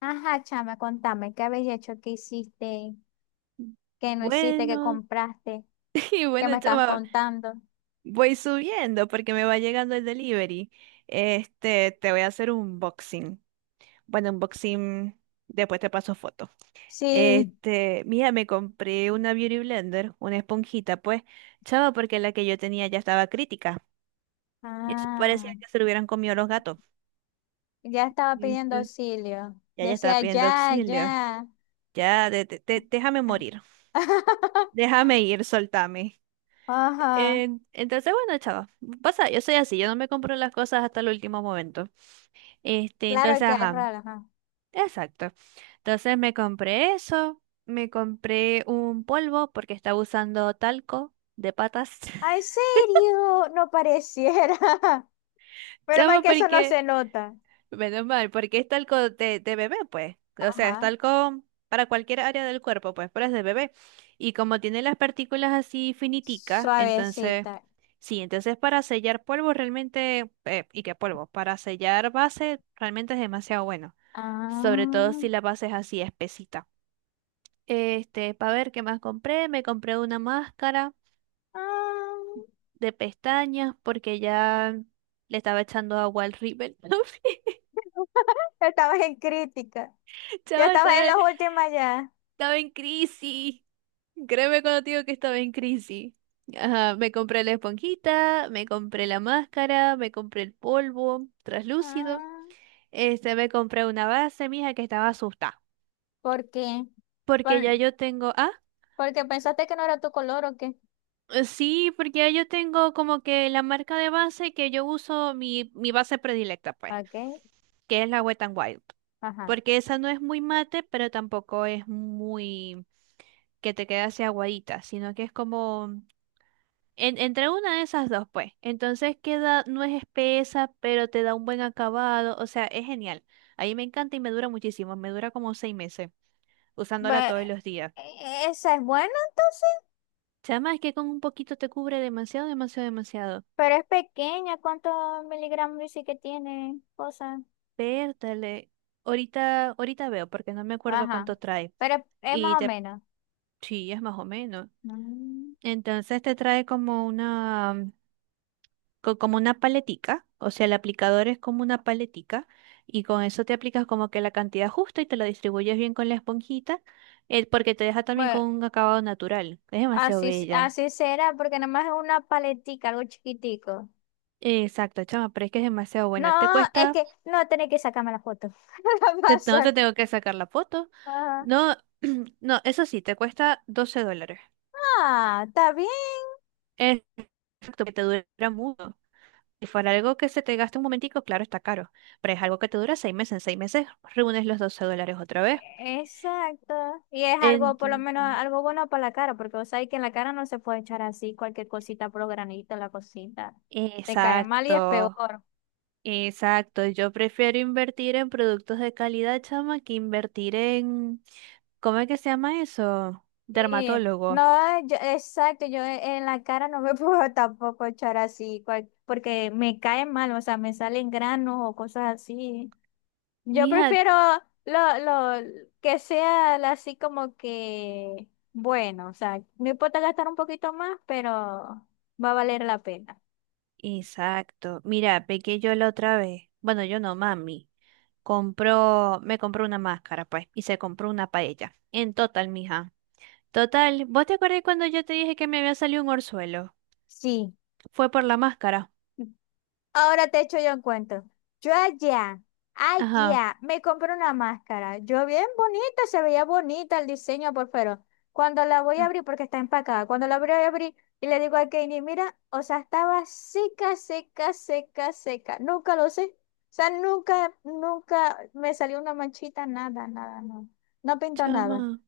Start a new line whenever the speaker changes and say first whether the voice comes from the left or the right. left: Ajá, chama, contame, ¿qué habéis hecho? ¿Qué hiciste? ¿Qué no hiciste? ¿Qué
right: Bueno,
left: compraste?
right: y
left: ¿Qué
right: bueno,
left: me estabas
right: chama,
left: contando?
right: voy subiendo porque me va llegando el delivery. Este, te voy a hacer un unboxing. Bueno, unboxing, después te paso foto.
left: Sí.
right: Este, mira, me compré una Beauty Blender, una esponjita, pues, chama, porque la que yo tenía ya estaba crítica. Y eso
left: Ah,
right: parecía que se lo hubieran comido los gatos.
left: ya estaba pidiendo
right: ¿Viste?
left: auxilio.
right: Ya, ya estaba
left: Decía,
right: pidiendo
left: ya,
right: auxilio.
left: ya.
right: Ya, déjame morir. Déjame ir, soltame.
left: Ajá.
right: Entonces, bueno, chava, pasa, yo soy así, yo no me compro las cosas hasta el último momento. Este,
left: Claro
right: entonces,
left: que hay
right: ajá,
left: raro, ajá.
right: exacto. Entonces me compré eso, me compré un polvo porque estaba usando talco de patas.
left: ¿En serio? No pareciera. Pero mal
right: Chava,
left: que eso no
right: porque
left: se nota.
right: menos mal, porque es talco de bebé, pues. O sea, es
left: Ajá.
right: talco para cualquier área del cuerpo, pues, pero es de bebé. Y como tiene las partículas así finiticas, entonces,
left: Suavecita.
right: sí, entonces para sellar polvo realmente, ¿y qué polvo? Para sellar base realmente es demasiado bueno. Sobre todo
left: Ah.
right: si la base es así espesita. Este, para ver qué más compré, me compré una máscara
left: Ah.
right: de pestañas porque ya le estaba echando agua al rímel.
left: Estabas en crítica. Ya
right: Chava,
left: estabas en las últimas ya.
right: estaba en crisis. Créeme cuando te digo que estaba en crisis. Ajá, me compré la esponjita, me compré la máscara, me compré el polvo traslúcido.
left: Ah,
right: Este, me compré una base, mija, que estaba asustada.
left: ¿por qué?
right: Porque
left: Por-
right: ya yo tengo. Ah,
left: Porque pensaste que no era tu color o qué.
right: sí, porque ya yo tengo como que la marca de base que yo uso, mi base predilecta, pues,
left: Ok,
right: que es la Wet n Wild.
left: ajá.
right: Porque esa no es muy mate, pero tampoco es muy que te quede así aguadita, sino que es como En- entre una de esas dos, pues. Entonces queda, no es espesa, pero te da un buen acabado. O sea, es genial. A mí me encanta y me dura muchísimo. Me dura como 6 meses usándola
left: Ba-
right: todos los días.
left: Esa es buena entonces,
right: Chama, es que con un poquito te cubre demasiado, demasiado, demasiado.
left: pero es pequeña. ¿Cuántos miligramos dice que tiene? Cosa.
right: Pértale. Ahorita, ahorita veo, porque no me acuerdo
left: Ajá.
right: cuánto trae.
left: Pero es
right: Y
left: más o
right: te,
left: menos.
right: sí, es más o menos.
left: Mm.
right: Entonces te trae como una. Co- como una paletica, o sea, el aplicador es como una paletica y con eso te aplicas como que la cantidad justa y te la distribuyes bien con la esponjita, porque te deja también con
left: Bueno,
right: un acabado natural. Es demasiado
left: así,
right: bella.
left: así será, porque nada más es una paletica, algo chiquitico.
right: Exacto, chama, pero es que es demasiado
left: No,
right: buena. Te
left: es
right: cuesta,
left: que no tenés que sacarme la foto. La
right: no te
left: pasar.
right: tengo que sacar la foto.
left: Ah,
right: No, no, eso sí, te cuesta $12.
left: ah, está bien.
right: Es- Exacto, que te dura mucho. Si fuera algo que se te gaste un momentico, claro, está caro, pero es algo que te dura 6 meses. En seis meses reúnes los $12 otra vez.
left: Exacto. Y es algo,
right: En-
left: por lo menos, algo bueno para la cara, porque vos sabés que en la cara no se puede echar así cualquier cosita por los granitos, la cosita. Te cae mal y es
right: Exacto,
left: peor.
right: exacto. Yo prefiero invertir en productos de calidad, chama, que invertir en, ¿cómo es que se llama eso?
left: Sí.
right: Dermatólogo.
left: No, exacto, yo en la cara no me puedo tampoco echar así, porque me cae mal, o sea, me salen granos o cosas así. Yo
right: Mija,
left: prefiero lo, lo que sea así como que, bueno, o sea, no importa gastar un poquito más, pero va a valer la pena.
right: exacto. Mira, pequé yo la otra vez. Bueno, yo no, mami. Compró, me compró una máscara, pues, y se compró una paella. En total, mija. Total, ¿vos te acordás cuando yo te dije que me había salido un orzuelo?
left: Sí,
right: Fue por la máscara.
left: ahora te echo yo un cuento. Yo allá,
right: Ajá.
left: allá, me compré una máscara. Yo bien bonita, se veía bonita el diseño por fuera. Cuando la voy a
right: Mm.
left: abrir, porque está empacada, cuando la voy a abrir y le digo a Kenny, mira, o sea, estaba seca, seca, seca, seca. Nunca lo sé. O sea, nunca, nunca me salió una manchita, nada, nada, no. No pintó nada.
right: Chama.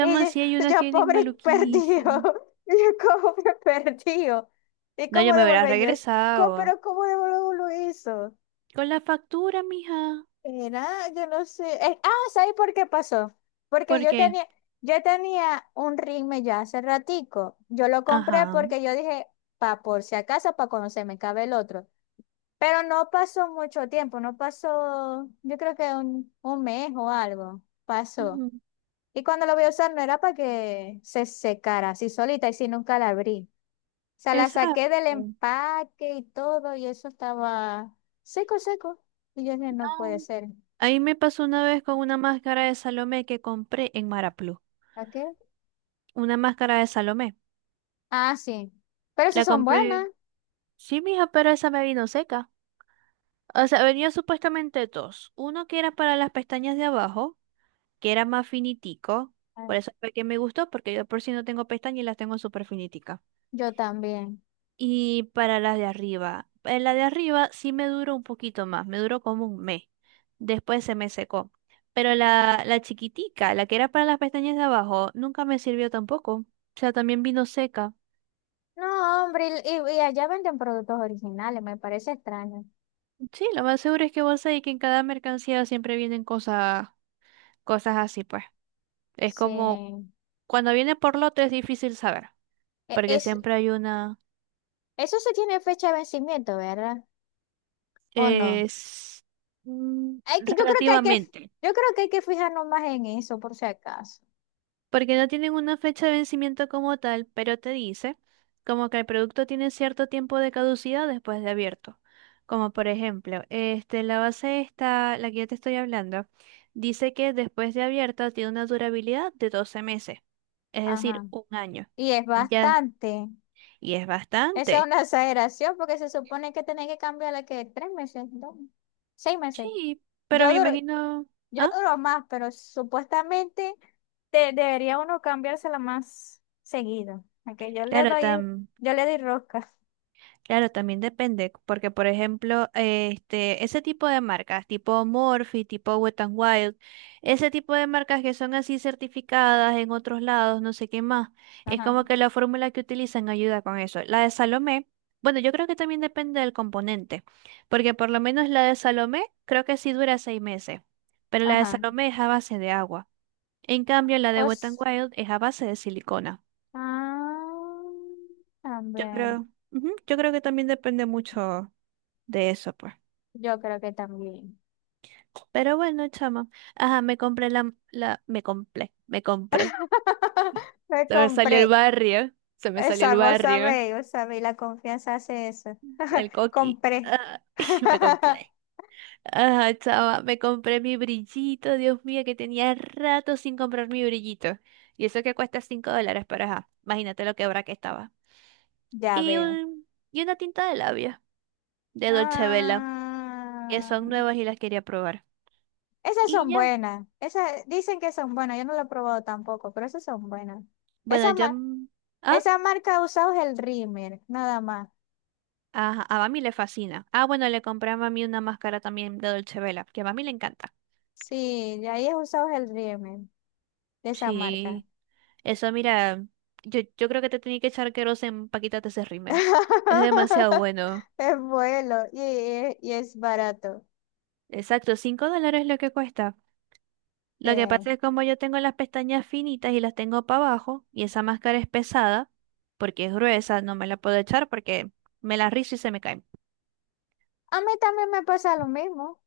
left: Y yo,
right: sí hay unas que vienen
left: Pobre perdido,
right: maluquísimo.
left: y yo como que perdido. ¿Y
right: No,
left: cómo
right: yo me hubiera
left: devolver yo eso?
right: regresado.
left: ¿Pero cómo devolver lo hizo?
right: Con la factura, mija.
left: Era, yo no sé. Ah, ¿sabes por qué pasó? Porque
right: ¿Por
left: yo
right: qué?
left: tenía, yo tenía un ritme ya hace ratico. Yo lo compré
right: Ajá.
left: porque yo dije, pa, por si acaso, para cuando se me cabe el otro. Pero no pasó mucho tiempo, no pasó, yo creo que un mes o algo pasó.
right: Ujú.
left: Y cuando la voy a usar no era para que se secara así solita y si nunca la abrí. O sea, la
right: Exacto.
left: saqué del empaque y todo y eso estaba seco, seco. Y yo dije, no puede
right: No.
left: ser.
right: Ahí me pasó una vez con una máscara de Salomé que compré en Maraplu.
left: ¿A qué?
right: Una máscara de Salomé.
left: Ah, sí. Pero esas
right: La
left: son
right: compré.
left: buenas.
right: Sí, mija, pero esa me vino seca. O sea, venía supuestamente dos. Uno que era para las pestañas de abajo, que era más finitico.
left: Ah,
right: Por eso fue que me gustó, porque yo por si no tengo pestañas y las tengo súper finiticas.
left: yo también.
right: Y para las de arriba, la de arriba sí me duró un poquito más, me duró como un mes. Después se me secó. Pero la chiquitica, la que era para las pestañas de abajo, nunca me sirvió tampoco. O sea, también vino seca.
left: No, hombre, y allá venden productos originales, me parece extraño.
right: Sí, lo más seguro es que vos sabés que en cada mercancía siempre vienen cosas, cosas así, pues. Es como
left: Sí.
right: cuando viene por lote es difícil saber, porque
left: Es,
right: siempre hay una
left: eso se tiene fecha de vencimiento, ¿verdad? ¿O no?
right: es, mm,
left: Hay que, yo creo que hay que,
right: relativamente.
left: Yo creo que hay que fijarnos más en eso, por si acaso.
right: Porque no tienen una fecha de vencimiento como tal, pero te dice como que el producto tiene cierto tiempo de caducidad después de abierto. Como por ejemplo, este, la base esta, la que yo te estoy hablando, dice que después de abierta tiene una durabilidad de 12 meses, es decir,
left: Ajá.
right: un año.
left: Y es
right: Ya,
left: bastante.
right: y es
left: Esa es
right: bastante.
left: una exageración porque se supone que tenés que cambiarla que tres meses, dos, seis meses.
right: Sí, pero
left: Yo
right: me
left: duro,
right: imagino,
left: yo
right: ah,
left: duro más, pero supuestamente debería uno cambiársela más seguido. Aunque
right: claro, tan
left: yo le doy rosca.
right: claro, también depende, porque por ejemplo, este, ese tipo de marcas, tipo Morphe, tipo Wet n Wild, ese tipo de marcas que son así certificadas en otros lados, no sé qué más, es
left: Ajá,
right: como que la fórmula que utilizan ayuda con eso. La de Salomé, bueno, yo creo que también depende del componente, porque por lo menos la de Salomé creo que sí dura 6 meses, pero la de
left: ajá.
right: Salomé es a base de agua. En cambio, la de Wet n
left: Os,
right: Wild es a base de silicona.
left: ah,
right: Yo
left: también.
right: creo, ujú, yo creo que también depende mucho de eso, pues.
left: Yo creo que también.
right: Pero bueno, chama. Ajá, me compré me compré, me compré.
left: Me
right: Se me salió el
left: compré.
right: barrio, se me salió el
left: Esa,
right: barrio,
left: vos sabéis, la confianza hace eso.
right: el coqui.
left: Compré.
right: Ah, me compré. Ajá, chama, me compré mi brillito, Dios mío, que tenía rato sin comprar mi brillito. Y eso que cuesta $5, pero ajá, imagínate lo quebra que estaba.
left: Ya
right: Y,
left: veo.
right: un, y una tinta de labios de Dolce Vela, que
left: Ah,
right: son nuevas y las quería probar.
left: esas
right: Y
left: son
right: ya,
left: buenas. Esas dicen que son buenas. Yo no lo he probado tampoco, pero esas son buenas.
right: bueno,
left: Esa,
right: ya...
left: ma-
right: mm,
left: Esa marca ha usado es el Rimmer, nada más.
right: ajá, a mami le fascina. Ah, bueno, le compré a mami una máscara también de Dolce Vela, que a mami le encanta.
left: Sí, de ahí es usados el Rimmer, de esa marca.
right: Sí, eso mira, yo creo que te tenía que echar queroseno para quitarte ese rímel. Es demasiado bueno.
left: Es bueno y es barato.
right: Exacto, $5 es lo que cuesta.
left: Sí.
right: Lo que
left: A
right: pasa es como yo tengo las pestañas finitas y las tengo para abajo, y esa máscara es pesada, porque es gruesa, no me la puedo echar porque me la rizo y se me cae.
left: mí también me pasa lo mismo.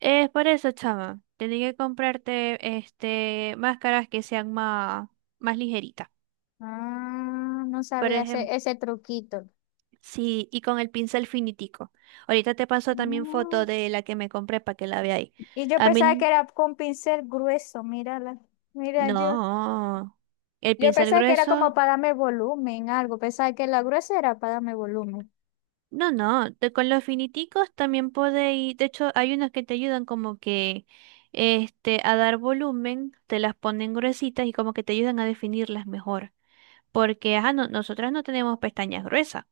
right: Es por eso, chama, tenía que comprarte este máscaras que sean más, más ligeritas.
left: Ah, no
right: Por
left: sabía
right: ejemplo,
left: ese truquito.
right: sí, y con el pincel finitico. Ahorita te paso también foto
left: Mm.
right: de la que me compré para que la veáis.
left: Y yo
right: A
left: pensaba que
right: mí,
left: era con pincel grueso, mírala. Mira, yo,
right: no. El
left: yo
right: pincel
left: pensaba que era como
right: grueso,
left: para darme volumen, algo. Pensaba que la gruesa era para darme volumen.
right: no, no. Con los finiticos también podéis. De hecho, hay unos que te ayudan como que este, a dar volumen, te las ponen gruesitas y como que te ayudan a definirlas mejor. Porque, ajá, nosotras no tenemos pestañas gruesas,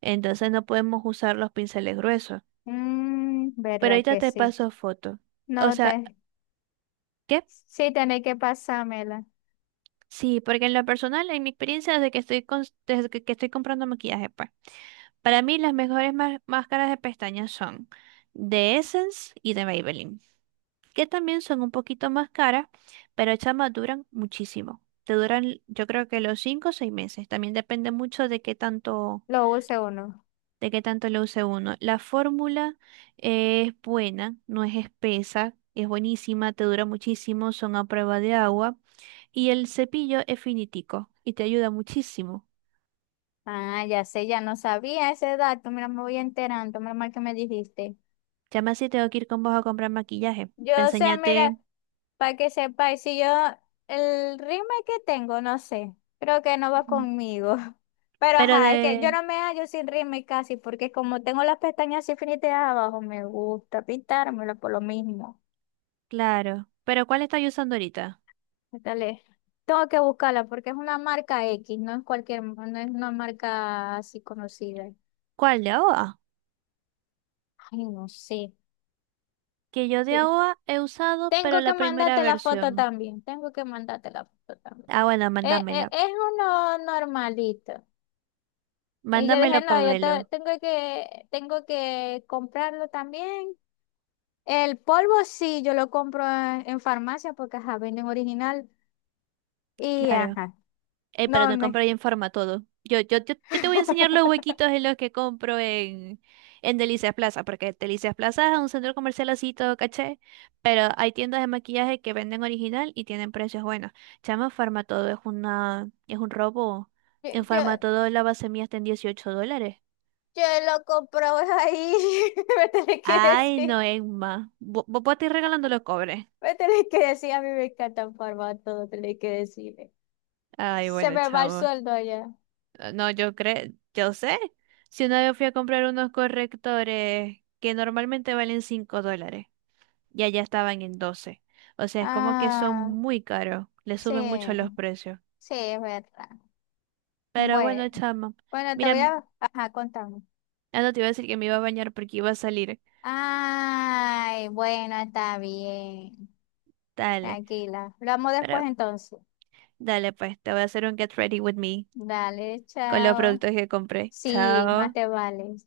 right: entonces no podemos usar los pinceles gruesos.
left: Mm,
right: Pero
left: verdad
right: ahorita
left: que
right: te
left: sí.
right: paso foto. O
left: No
right: sea,
left: te,
right: ¿qué?
left: Sí tenés que pasármela.
right: Sí, porque en lo personal, en mi experiencia, desde que estoy, desde que estoy comprando maquillaje, pues, para mí las mejores máscaras de pestañas son de Essence y de Maybelline, que también son un poquito más caras, pero chamas duran muchísimo. Te duran, yo creo que los 5 o 6 meses. También depende mucho
left: Lo use uno.
right: de qué tanto lo use uno. La fórmula es buena, no es espesa, es buenísima, te dura muchísimo, son a prueba de agua. Y el cepillo es finitico y te ayuda muchísimo.
left: Ah, ya sé, ya no sabía ese dato. Mira, me voy enterando. Mira mal que me dijiste.
right: Ya me así tengo que ir con vos a comprar maquillaje.
left: Yo
right: Pa'
left: sé, mira,
right: enseñarte.
left: para que sepáis, si yo el ritmo que tengo, no sé, creo que no va
right: Mm,
left: conmigo. Pero
right: pero
left: ajá, es que yo
right: de.
left: no me hallo sin ritmo y casi, porque como tengo las pestañas así finitas abajo, me gusta pintármelo por lo mismo.
right: Claro. Pero ¿cuál estás usando ahorita?
left: Dale. Tengo que buscarla porque es una marca X, no es cualquier, no es una marca así conocida.
right: ¿Cuál de AOA?
left: Ay, no sé.
right: Que yo de
left: Sí.
right: AOA he usado, pero
left: Tengo
right: la
left: que
right: primera
left: mandarte la
right: versión.
left: foto también. Tengo que mandarte la foto también.
right: Ah, bueno, mándamela.
left: Es uno normalito. Y yo dije,
right: Mándamelo,
left: no,
right: Pabelo.
left: tengo tengo que comprarlo también. El polvo sí, yo lo compro en farmacia porque, ajá, venden original. Y,
right: Claro.
left: ajá,
right: Pero
left: no
right: no compro
left: me...
right: ahí en Forma todo. Yo te voy a enseñar los huequitos en los que compro en Delicias Plaza, porque Delicias Plaza es un centro comercial así todo caché, pero hay tiendas de maquillaje que venden original y tienen precios buenos. Chama, Forma todo es una, es un robo.
left: Yo,
right: En Forma
left: yo,
right: todo la base mía está en $18.
left: yo lo compro ahí. Me tenés que
right: Ay,
left: decir,
right: no, Emma. Vos te ir regalando los cobres.
left: me tenés que decir, a mí me encanta el formato, tenés que decirme.
right: Ay,
left: Se
right: bueno,
left: me va el
right: chavo.
left: sueldo allá.
right: No, yo creo, yo sé. Si una vez fui a comprar unos correctores que normalmente valen $5 y allá estaban en 12. O sea, es como que son
left: Ah,
right: muy caros, le suben mucho los
left: sí,
right: precios.
left: sí, es verdad.
right: Pero bueno,
left: Bueno,
right: chama,
left: bueno, te
right: mira,
left: voy a, ajá, contar.
right: ah, no te iba a decir que me iba a bañar porque iba a salir.
left: Ay, bueno, está bien.
right: Dale,
left: Tranquila. Lo amo después
right: pero
left: entonces.
right: dale pues, te voy a hacer un get ready with me
left: Dale,
right: con los
left: chao.
right: productos que compré.
left: Sí, más
right: Chao.
left: te vale. Chao.